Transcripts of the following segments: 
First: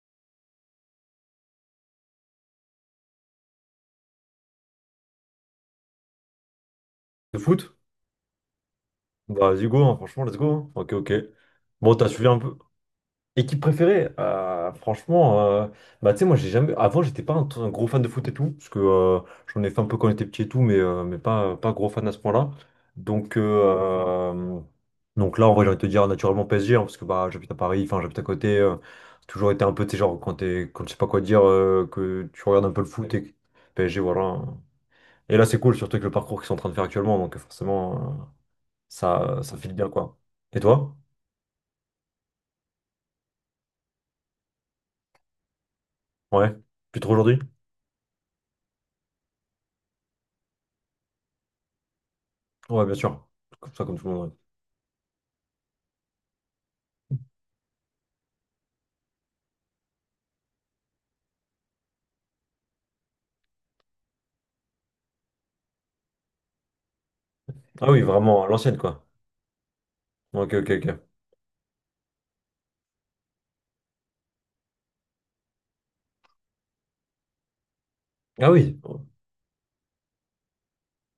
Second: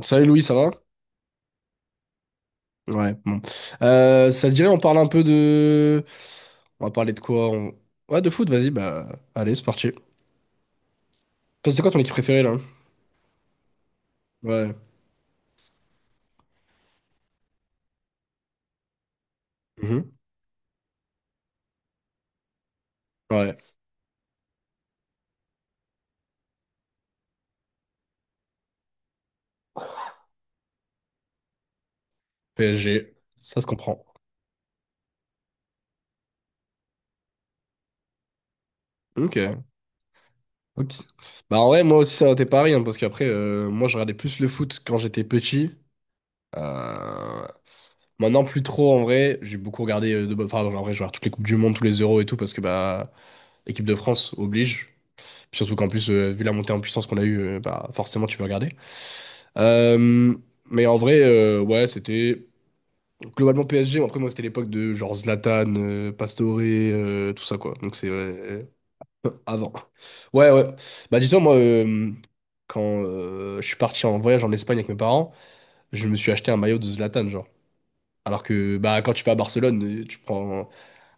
Salut Louis, ça va? Ouais, bon. Ça te dirait, on parle un peu On va parler de De quoi? Foot? Ouais, de foot, vas-y, bah Bah, allez, c'est vas-y, go, parti. hein, franchement, let's go, hein. Ok, ok. Toi, c'est quoi Bon, ton t'as équipe suivi un préférée là? peu. Équipe préférée? Ouais. Franchement, bah, tu sais, moi, j'ai jamais. Avant, j'étais pas un gros fan de foot et tout, parce que j'en ai fait un peu quand Mhm. j'étais petit et tout, mais pas gros fan à ce point-là. Donc, Ouais, euh, euh, donc là, en vrai, j'ai envie de te dire naturellement PSG, hein, parce que bah, j'habite à Paris, enfin, j'habite à côté. C'est toujours été un peu, tu sais, genre, quand je sais pas quoi dire, que tu regardes un peu le PSG, foot et que ça se PSG, comprend. voilà, hein. Et là, c'est cool, surtout avec le parcours qu'ils sont en train de faire actuellement, donc forcément. Ça, ça Ok. file bien, quoi. Et Ok. toi? Bah en vrai, moi aussi, ça t'es pareil, hein, parce qu'après, moi, je regardais plus le foot quand j'étais petit. Ouais. Plus trop aujourd'hui? Euh, Maintenant, plus trop, en vrai. J'ai beaucoup regardé, enfin, en vrai, je regarde toutes les Coupes du Monde, tous les Euros et tout, parce que, Ouais, bien bah, sûr. Comme ça, équipe de comme tout le monde. France Ouais. oblige. Puis surtout qu'en plus, vu la montée en puissance qu'on a eue, bah, forcément, tu veux regarder. Euh, mais en vrai, ouais, c'était globalement PSG. Après, moi, c'était l'époque de genre Zlatan, Pastore, tout ça, quoi. Ah Donc, oui, c'est ouais, vraiment, à l'ancienne, quoi. avant. Ouais, Ok, ouais. ok, ok. Bah, dis-toi, moi, quand je suis parti en voyage en Espagne avec mes parents, je me suis acheté un maillot de Zlatan, genre. Alors Ah que, oui. bah, quand tu vas à Barcelone, tu prends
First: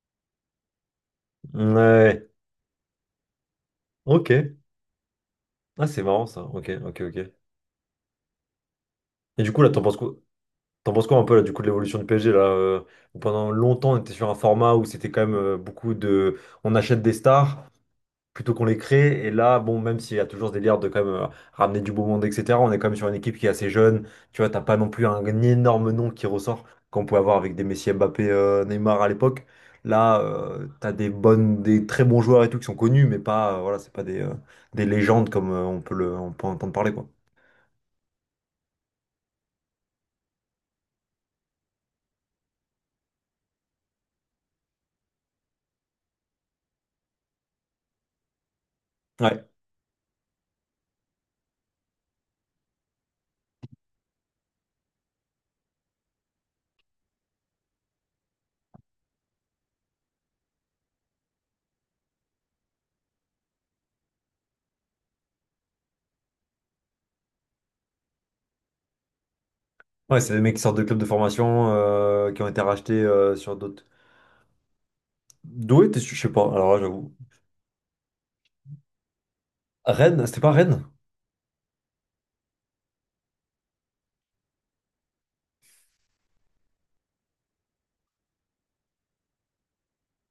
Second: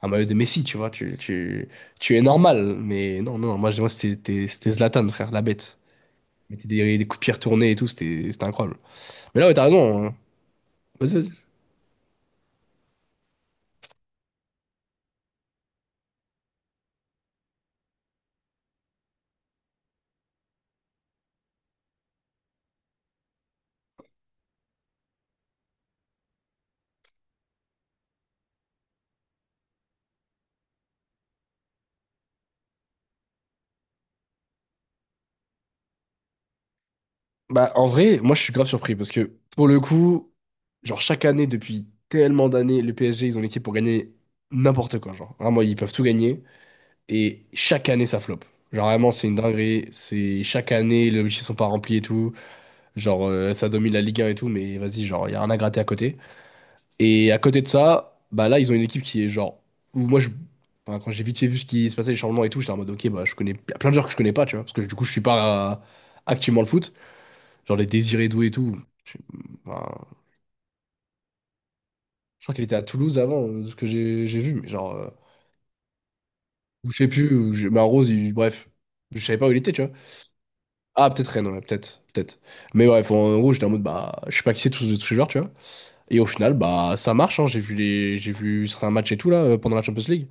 un maillot de Messi, tu vois. Tu es Ouais. normal. Mais non, non, moi, moi, c'était c'était Ok. c'était Zlatan, frère, la bête Ah, c'est marrant, ça. mettait Ok, des, ok, des coups de ok. pierre tournés et tout, c'était incroyable. Mais Et là, du ouais, coup, t'as là, t'en penses raison, quoi? hein. T'en penses Vas-y, quoi un vas-y. peu, là, du coup, de l'évolution du PSG, là, où pendant longtemps, on était sur un format où c'était quand même beaucoup de. On achète des stars, plutôt qu'on les crée. Et là, bon, même s'il y a toujours ce délire de quand même ramener du beau monde, etc., on est quand même sur une équipe qui est assez jeune. Tu vois, t'as pas non plus un énorme nom qui ressort qu'on pouvait avoir avec des Messi, Mbappé, Neymar à l'époque. Là, t'as des très bons joueurs et tout qui sont connus, mais pas, voilà, c'est pas des légendes comme on peut entendre parler, quoi. Bah, en vrai, moi, je suis grave surpris parce que pour le coup, genre, chaque année, depuis tellement d'années, le PSG, ils ont l'équipe pour gagner n'importe quoi. Genre, vraiment, ils peuvent tout gagner et chaque année, ça flop. Genre, vraiment, c'est une Ouais, dinguerie. C'est chaque année, les objectifs sont pas remplis et tout. Ça domine la Ligue 1 et tout, mais vas-y, genre, il y a rien à gratter à côté. Et à côté de ça, bah là, ils ont une équipe qui est genre. Où moi, enfin, quand j'ai vite fait vu ce qui se passait, les changements et tout, j'étais en mode, ok, bah, je connais il y a plein de joueurs que je connais pas, tu vois. Parce que du coup, je suis pas activement le foot. Genre les Désiré Doué et tout. Je, enfin, ouais, c'est des mecs qui sortent de clubs de formation, qui je ont crois été qu'il était à rachetés Toulouse avant, sur de ce d'autres. que j'ai vu. Mais genre. D'où était, je sais pas, alors là, Ou je sais j'avoue. plus. Mais en Rose, bref. Je savais pas où il était, tu vois. Rennes, c'était pas Rennes? Ah, peut-être Rennes, ouais, peut-être. Peut-être. Mais bref, en gros, j'étais en mode, bah, je sais pas qui c'est tous ces joueurs, tu vois. Et au final, bah, ça marche, hein. J'ai vu ce un match et tout, là, pendant la Champions League.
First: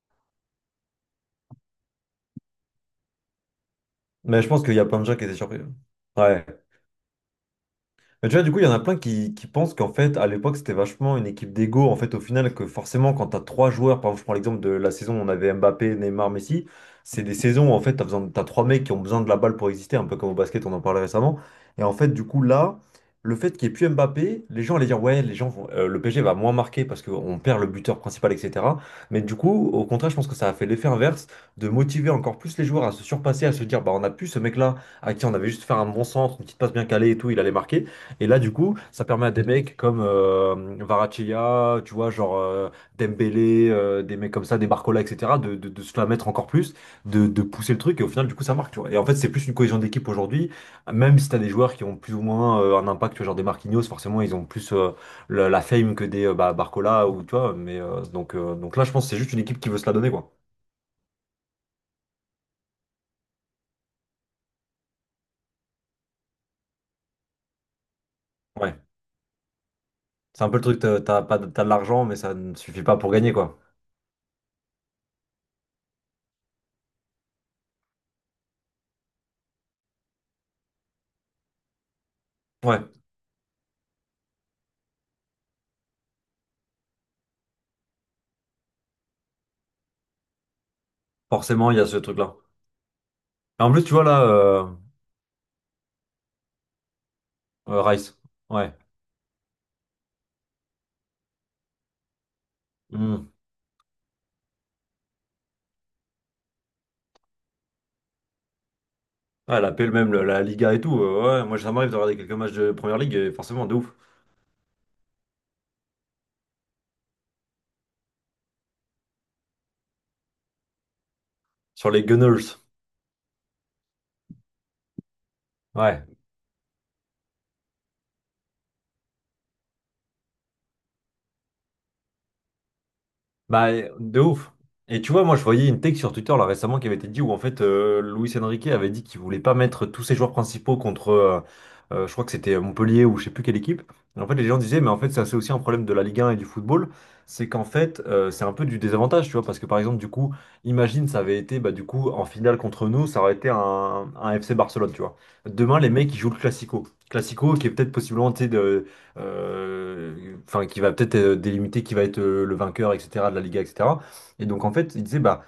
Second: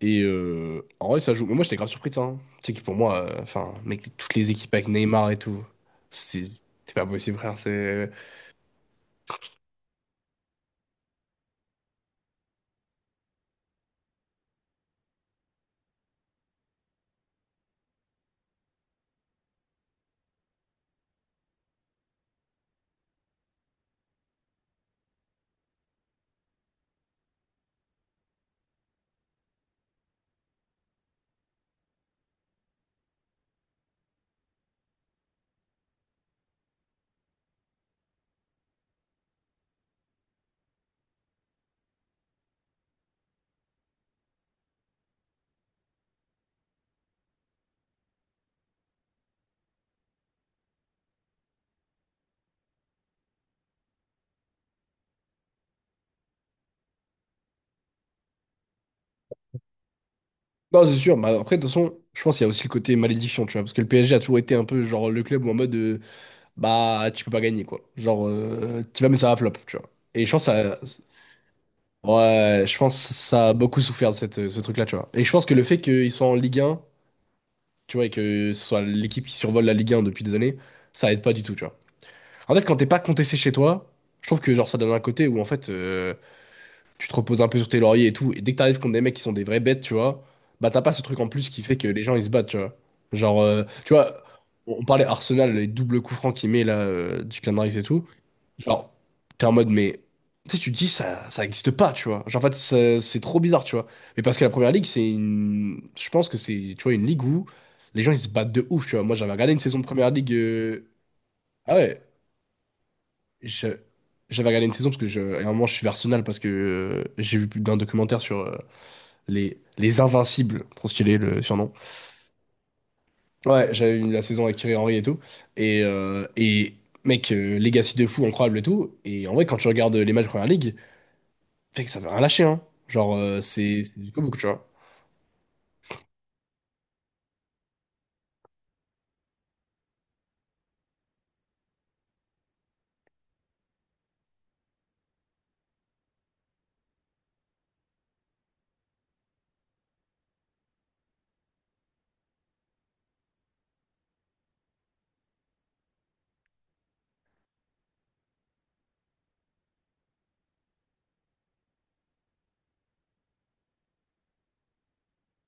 Et en vrai, ça joue. Mais moi, j'étais grave surpris de ça, hein. Tu sais que pour moi, enfin, mec, toutes Mais je les pense qu'il équipes y a avec plein de gens qui Neymar étaient et surpris. tout, c'est Ouais. c'est pas possible, frère. Mais tu vois, du coup, il y en a plein qui pensent qu'en fait, à l'époque, c'était vachement une équipe d'ego. En fait, au final, que forcément, quand tu as trois joueurs, par exemple, je prends l'exemple de la saison où on avait Mbappé, Neymar, Messi, c'est des saisons où en fait, t'as trois mecs qui ont besoin de la balle pour exister, un peu comme au basket, on en parlait récemment. Et en fait, du coup, là, le fait qu'il n'y ait plus Mbappé, les gens allaient dire, ouais, le PSG va moins marquer parce qu'on perd le buteur principal, etc. Mais du coup, au contraire, je pense que ça a fait l'effet inverse de motiver encore plus les joueurs à se surpasser, à se dire, bah, on a plus ce mec-là à qui on avait juste fait un bon centre, une petite passe bien calée et tout, il allait marquer. Et là, du coup, ça permet à des mecs comme Kvaratskhelia, tu vois, genre Dembélé, des mecs comme ça, des Barcola, etc., de se la mettre encore plus, de pousser le truc, et au final, du coup, ça marque, tu vois. Et en fait, c'est plus une cohésion d'équipe aujourd'hui, même si t'as des joueurs qui ont plus ou moins un impact, tu vois, genre des Marquinhos, forcément, ils ont plus la fame que des bah, Barcola, ou tu vois, mais donc là, je pense que c'est juste une équipe qui veut se la donner, quoi. Non, c'est sûr. Mais après, de toute façon, je pense qu'il y a aussi le côté malédiction, tu vois. Parce que le PSG a toujours été un peu genre le club où en mode bah, tu peux pas gagner, quoi. Genre, Ouais, euh, tu vas, mais ça va flop, tu vois. Et je c'est pense un que peu le truc, t'as ça. t'as pas t'as de l'argent, mais ça ne Ouais, je suffit pas pense pour que gagner, ça a quoi. beaucoup souffert de ce truc-là, tu vois. Et je pense que le fait qu'ils soient en Ligue un, tu vois, et que ce soit l'équipe qui survole la Ligue un depuis des années, ça aide pas du tout, tu vois. En fait, quand t'es Ouais, pas contesté chez toi, je trouve que genre ça donne un côté où en fait tu te reposes un peu sur tes lauriers et tout, et dès que t'arrives contre des mecs qui sont des vraies bêtes, tu vois, bah t'as pas ce truc en plus qui forcément, fait il y a que ce les gens ils se truc-là. battent, tu vois. Genre, euh, Et en plus, tu tu vois, là, vois, on parlait Arsenal, les doubles coups francs qu'il met là, du clan et tout. Rice. Ouais. Genre, t'es en mode, mais tu sais, tu te dis ça, ça existe pas, tu vois. Genre, en fait, c'est Hmm. trop bizarre, tu vois. Mais parce que la première ligue, c'est une. Je pense que c'est, tu vois, une ligue où les gens ils se battent de ouf, tu vois. Moi j'avais regardé une Ah, la saison de PL première même, ligue. Liga et euh, tout. Ouais, moi, ça Ah m'arrive de ouais, regarder quelques matchs de Première Ligue, et forcément, je- de ouf. j'avais regardé une saison parce que à un moment je suis Arsenal parce que j'ai vu plus d'un documentaire sur les Invincibles, trop stylé le surnom. Sur les Gunners. Ouais, j'avais vu la saison avec Thierry Henry et tout. Et, Ouais. euh, et mec, legacy de fou, incroyable et tout. Et en vrai, quand tu regardes les matchs de Première Ligue, mec, ça veut rien lâcher, hein. Genre, euh, Bah, c'est c'est du de comique, tu ouf. vois. Et tu vois, moi, je voyais une tech sur Twitter là récemment qui avait été dit où en fait Luis Enrique avait dit qu'il voulait pas mettre tous ses joueurs principaux contre, je crois que c'était Montpellier ou je sais plus quelle équipe. Et en fait, les gens disaient, mais en fait, ça c'est aussi un problème de la Ligue 1 et du football, c'est qu'en fait, c'est un peu du désavantage, tu vois, parce que par exemple, du coup, imagine, ça avait été, bah, du coup, en finale contre nous, ça aurait été un FC Barcelone, tu vois. Demain, les mecs, ils jouent le Classico. Classico qui est peut-être possiblement, tu sais, euh, enfin, qui va peut-être délimiter qui va être le vainqueur, etc., de la Liga, etc. Et donc, en fait, il disait, bah,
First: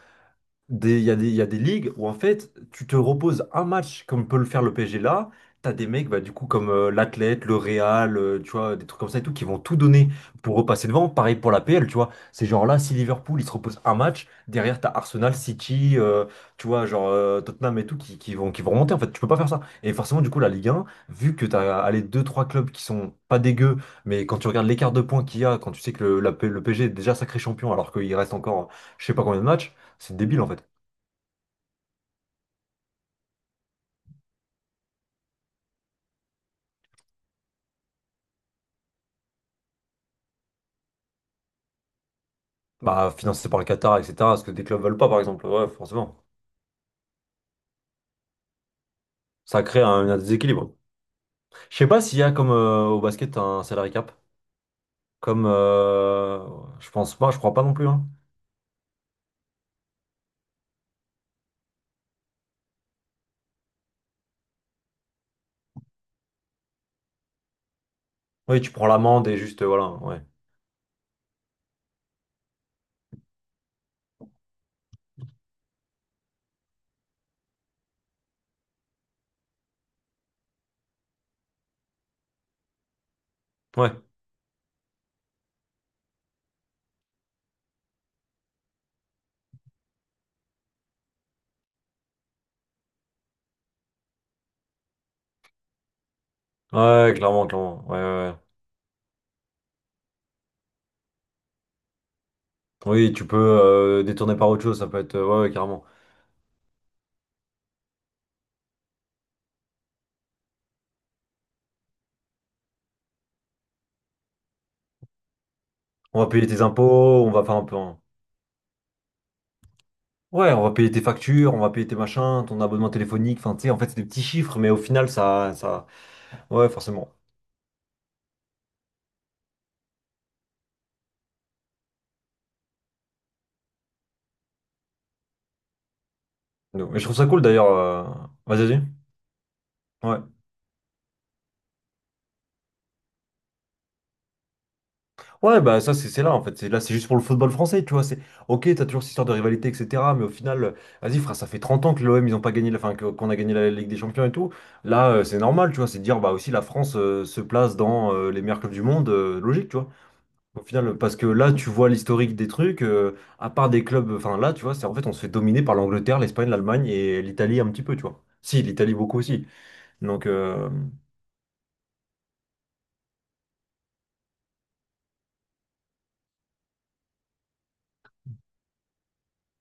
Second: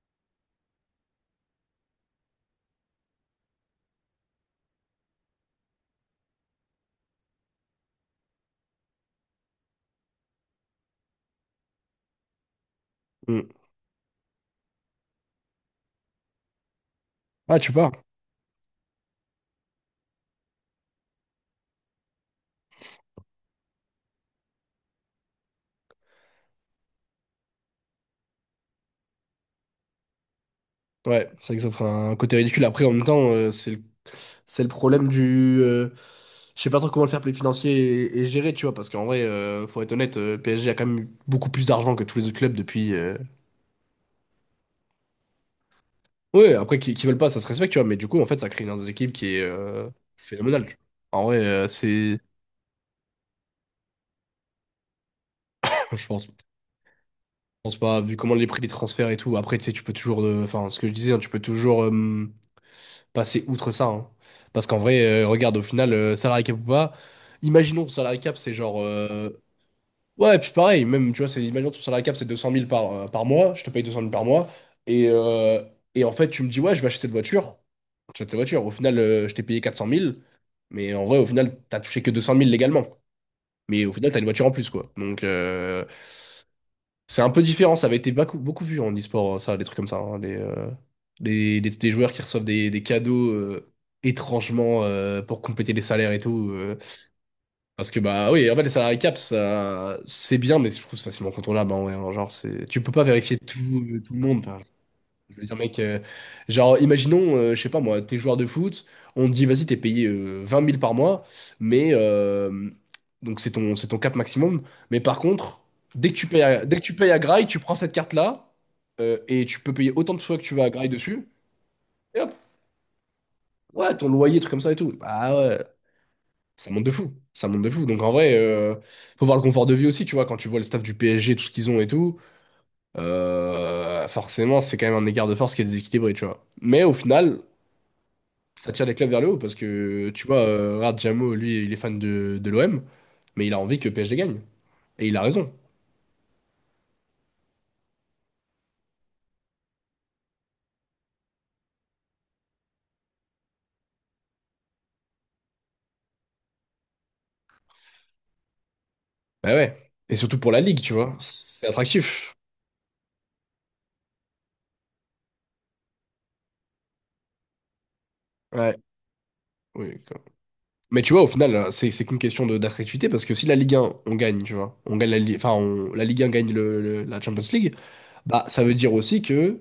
des- Il y a des, il y a des ligues où en fait tu te reposes un match comme peut le faire le PSG là. T'as des mecs bah, du coup comme l'Athlète, le Real, tu vois, des trucs comme ça et tout qui vont tout donner pour repasser devant. Pareil pour la PL, tu vois. C'est genre là si Liverpool il Mm. se repose un match, derrière t'as Arsenal, City, tu vois, genre Ah, tu Tottenham et pars. tout qui vont remonter. En fait, tu peux pas faire ça. Et forcément, du coup, la Ligue 1, vu que t'as allez, deux trois clubs qui sont pas dégueux, mais quand tu regardes l'écart de points qu'il y a, quand tu sais que le PSG est déjà sacré champion alors qu'il reste encore je sais pas combien de matchs. C'est débile en fait. Ouais, c'est vrai que ça ferait un côté ridicule. Après, en même temps, C'est le problème du. Je sais pas trop comment le fair play financier est géré, tu vois, parce qu'en vrai, faut être honnête, PSG a quand même eu beaucoup plus d'argent que tous les autres clubs depuis. Bah, euh, financé par le Qatar, etc. Parce que des clubs veulent pas, par exemple. Ouais, forcément. Ouais, après, qui veulent pas, ça se respecte, tu vois, mais du coup, en fait, ça crée une équipe qui est Ça crée un phénoménale, déséquilibre. tu vois. En vrai, Je sais pas c'est. s'il y a comme au basket un salary cap. Comme Enfin, je je pense pas, je crois pas non pense plus, pas, hein. vu comment les prix des transferts et tout. Après, tu sais, tu peux toujours. Enfin, ce que je disais, hein, tu peux toujours passer outre ça, hein. Parce qu'en vrai, regarde, au final, salary cap ou pas, imaginons, salary cap, c'est Oui, tu genre. prends l'amende euh, et juste voilà. Ouais. Ouais, et puis pareil, même, tu vois, c'est, imagine ton salaire cap, c'est 200 000 par mois, je te paye 200 000 par mois, et, euh, et en fait, tu me dis, ouais, je vais acheter cette voiture, tu achètes ta voiture, au final, je t'ai payé 400 000, mais en vrai, au final, t'as touché que 200 000 légalement, mais Ouais. au final, t'as une voiture en plus, quoi. Donc, c'est un peu différent, ça avait été beaucoup, beaucoup vu en e-sport, hein, ça, des trucs comme ça, hein, les joueurs qui reçoivent des cadeaux étrangement pour compléter les salaires et tout. Ouais, clairement, clairement. Parce Ouais, que ouais. bah Ouais. oui, en fait les salary caps, ça c'est bien, mais je trouve ça facilement contournable. Bah ouais, alors, genre c'est, tu peux pas Oui, tu vérifier peux tout, tout le détourner monde. par Enfin, autre chose. Ça peut être. euh, je ouais, veux ouais, dire mec, carrément. Genre imaginons, je sais pas moi, t'es joueur de foot, on te dit vas-y t'es payé 20 000 par mois, mais donc c'est ton cap maximum. Mais par contre, On va payer tes dès que tu payes à impôts, on va Grail, faire tu un prends peu. cette carte là et tu peux payer autant de fois que Ouais, tu veux on à va Grail payer tes dessus. factures, on va payer tes Et hop, machins, ton abonnement téléphonique. Enfin, tu sais, en fait, ouais c'est des ton petits loyer truc comme chiffres, mais ça et au tout. final, Bah ça, ouais, ça. ça Ouais, monte de forcément. fou, ça monte de fou. Donc en vrai, faut voir le confort de vie aussi, tu vois, quand tu vois le staff du PSG, tout ce qu'ils ont et tout, forcément, c'est quand même un écart de force qui est déséquilibré, tu vois. Mais Donc, au et je trouve ça final, cool d'ailleurs. Vas-y, ça vas-y. tire les clubs vers le haut parce que, Ouais. tu vois, regarde, Diamo, lui, il est fan de l'OM, mais il a envie que PSG gagne. Et il a raison. Ouais, bah ça, c'est là en fait. Là, c'est juste pour le football français, tu vois. C'est ok, t'as toujours cette histoire de rivalité, etc. Mais au final, vas-y, frère, ça fait 30 ans que l'OM, ils ont pas gagné, enfin, qu'on a gagné la Ligue des Champions et tout. Là, c'est normal, tu vois. C'est de dire, bah aussi, la France se place dans les meilleurs clubs du monde, Bah logique, ouais. tu vois. Et surtout pour la Au Ligue, tu final, parce vois, que là, c'est tu vois attractif. l'historique des trucs, à part des clubs, enfin là, tu vois, c'est en fait, on se fait dominer par l'Angleterre, l'Espagne, l'Allemagne et l'Italie un petit peu, tu vois. Si, Ouais. l'Italie beaucoup aussi. Oui, quoi. Donc. Mais tu vois, au final, c'est qu'une question d'attractivité parce que si la Ligue 1, on gagne, tu vois, on gagne la, Li- enfin, on- la Ligue 1 gagne la Champions League. Bah, ça veut dire aussi que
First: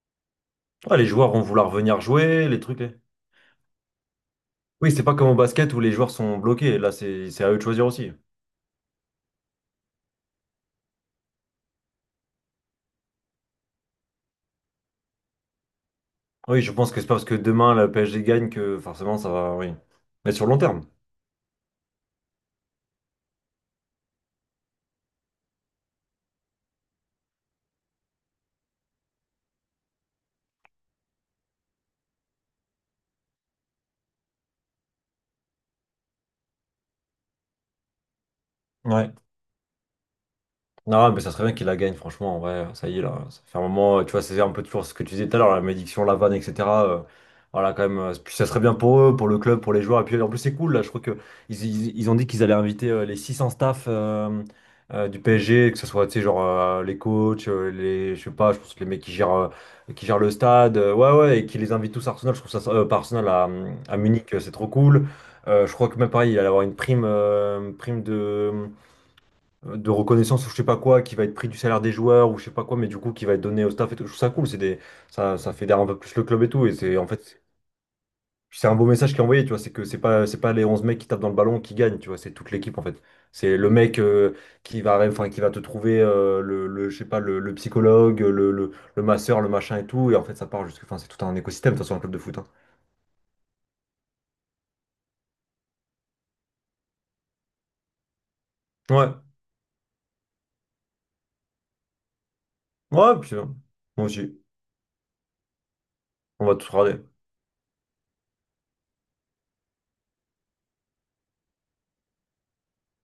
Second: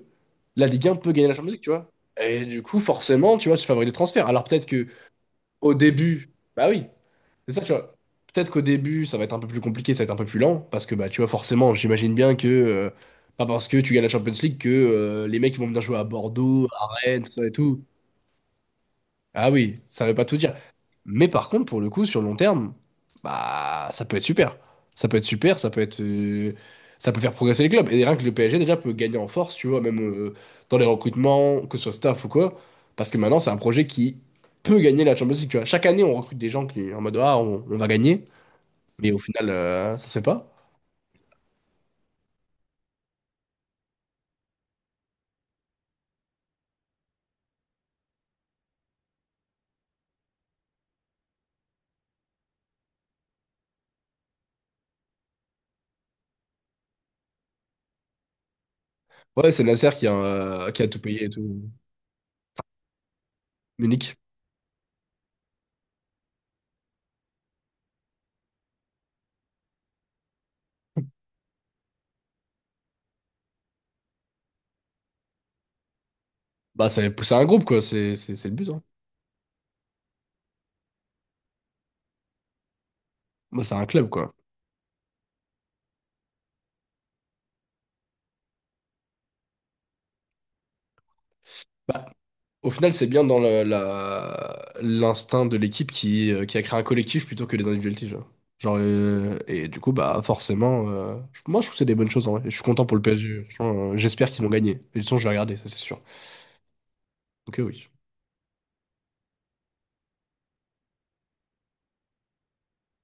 la Ligue 1 Ah, les peut gagner joueurs la vont Champions League, tu vouloir vois. venir Et jouer, les du coup, trucs. Forcément, tu vois, tu favorises les transferts. Alors peut-être que Oui, c'est pas comme au au basket où les joueurs début, sont bah bloqués. oui, Là, c'est à c'est eux ça, de tu choisir vois. aussi. Peut-être qu'au début, ça va être un peu plus compliqué, ça va être un peu plus lent, parce que bah tu vois, forcément, j'imagine bien que pas parce que tu gagnes la Champions League que les mecs ils vont venir jouer à Oui, Bordeaux, je à pense que c'est pas Rennes, parce tout que ça et demain tout. la PSG gagne que forcément ça Ah va. Oui, oui, ça veut pas mais tout sur le dire. long terme. Mais par contre, pour le coup, sur le long terme, bah ça peut être super. Ça peut être super, ça peut faire progresser les clubs. Et rien que le PSG déjà peut gagner en force, tu vois, même dans les recrutements, que ce soit staff ou quoi. Parce que maintenant, c'est un projet qui peut gagner la Champions League, tu vois. Chaque année, on recrute des gens qui en mode ah on va gagner, mais Ouais. au final, ça se fait pas. Non, mais ça serait bien qu'il la gagne, franchement, en vrai, ça y est, là, ça fait un moment, tu vois, c'est un peu toujours ce que tu disais tout à l'heure, la malédiction, la vanne, etc., euh, voilà, quand même, puis ça serait bien pour eux, pour le club, pour les joueurs, et puis en plus, c'est cool, là, je crois que ils ont dit qu'ils allaient inviter les 600 staff du PSG, que ce soit, tu sais, genre, les coachs, je sais pas, je pense que les mecs qui gèrent, euh, Ouais, c'est Nasser qui gèrent le stade, qui a tout ouais, payé et ouais, et qui tout. les invitent tous à Arsenal, je trouve ça, pas Arsenal, à Munich. Munich, c'est trop cool. Je crois que même pareil, il allait avoir une prime, prime de de reconnaissance ou je sais pas quoi, qui va être pris du salaire des joueurs ou je sais pas quoi, mais du coup qui va être donné au staff et tout. Je trouve ça cool, c'est des, ça fédère un peu plus le club et tout. Et Bah c'est en c'est fait, un groupe quoi, c'est le c'est but, un hein. beau message qui est envoyé, tu vois. C'est que c'est pas, les 11 mecs qui tapent dans le ballon qui gagnent, tu vois. C'est toute l'équipe en fait. C'est Bah le c'est un mec club quoi. Enfin, qui va te trouver je sais pas, le psychologue, le masseur, le machin et tout. Et en fait, ça part jusque, enfin, c'est tout un écosystème, de toute façon, un Bah, club de foot, hein. au final, c'est bien dans l'instinct de l'équipe qui a créé un collectif plutôt que des individualités. Ouais, Et du coup, bah forcément, moi je trouve que c'est des bonnes choses en vrai. Je suis content pour le ouais, puis, PSG. Franchement, moi j'espère aussi, qu'ils vont gagner. Et de toute façon, je vais regarder, ça c'est sûr. on va tout regarder. Donc oui.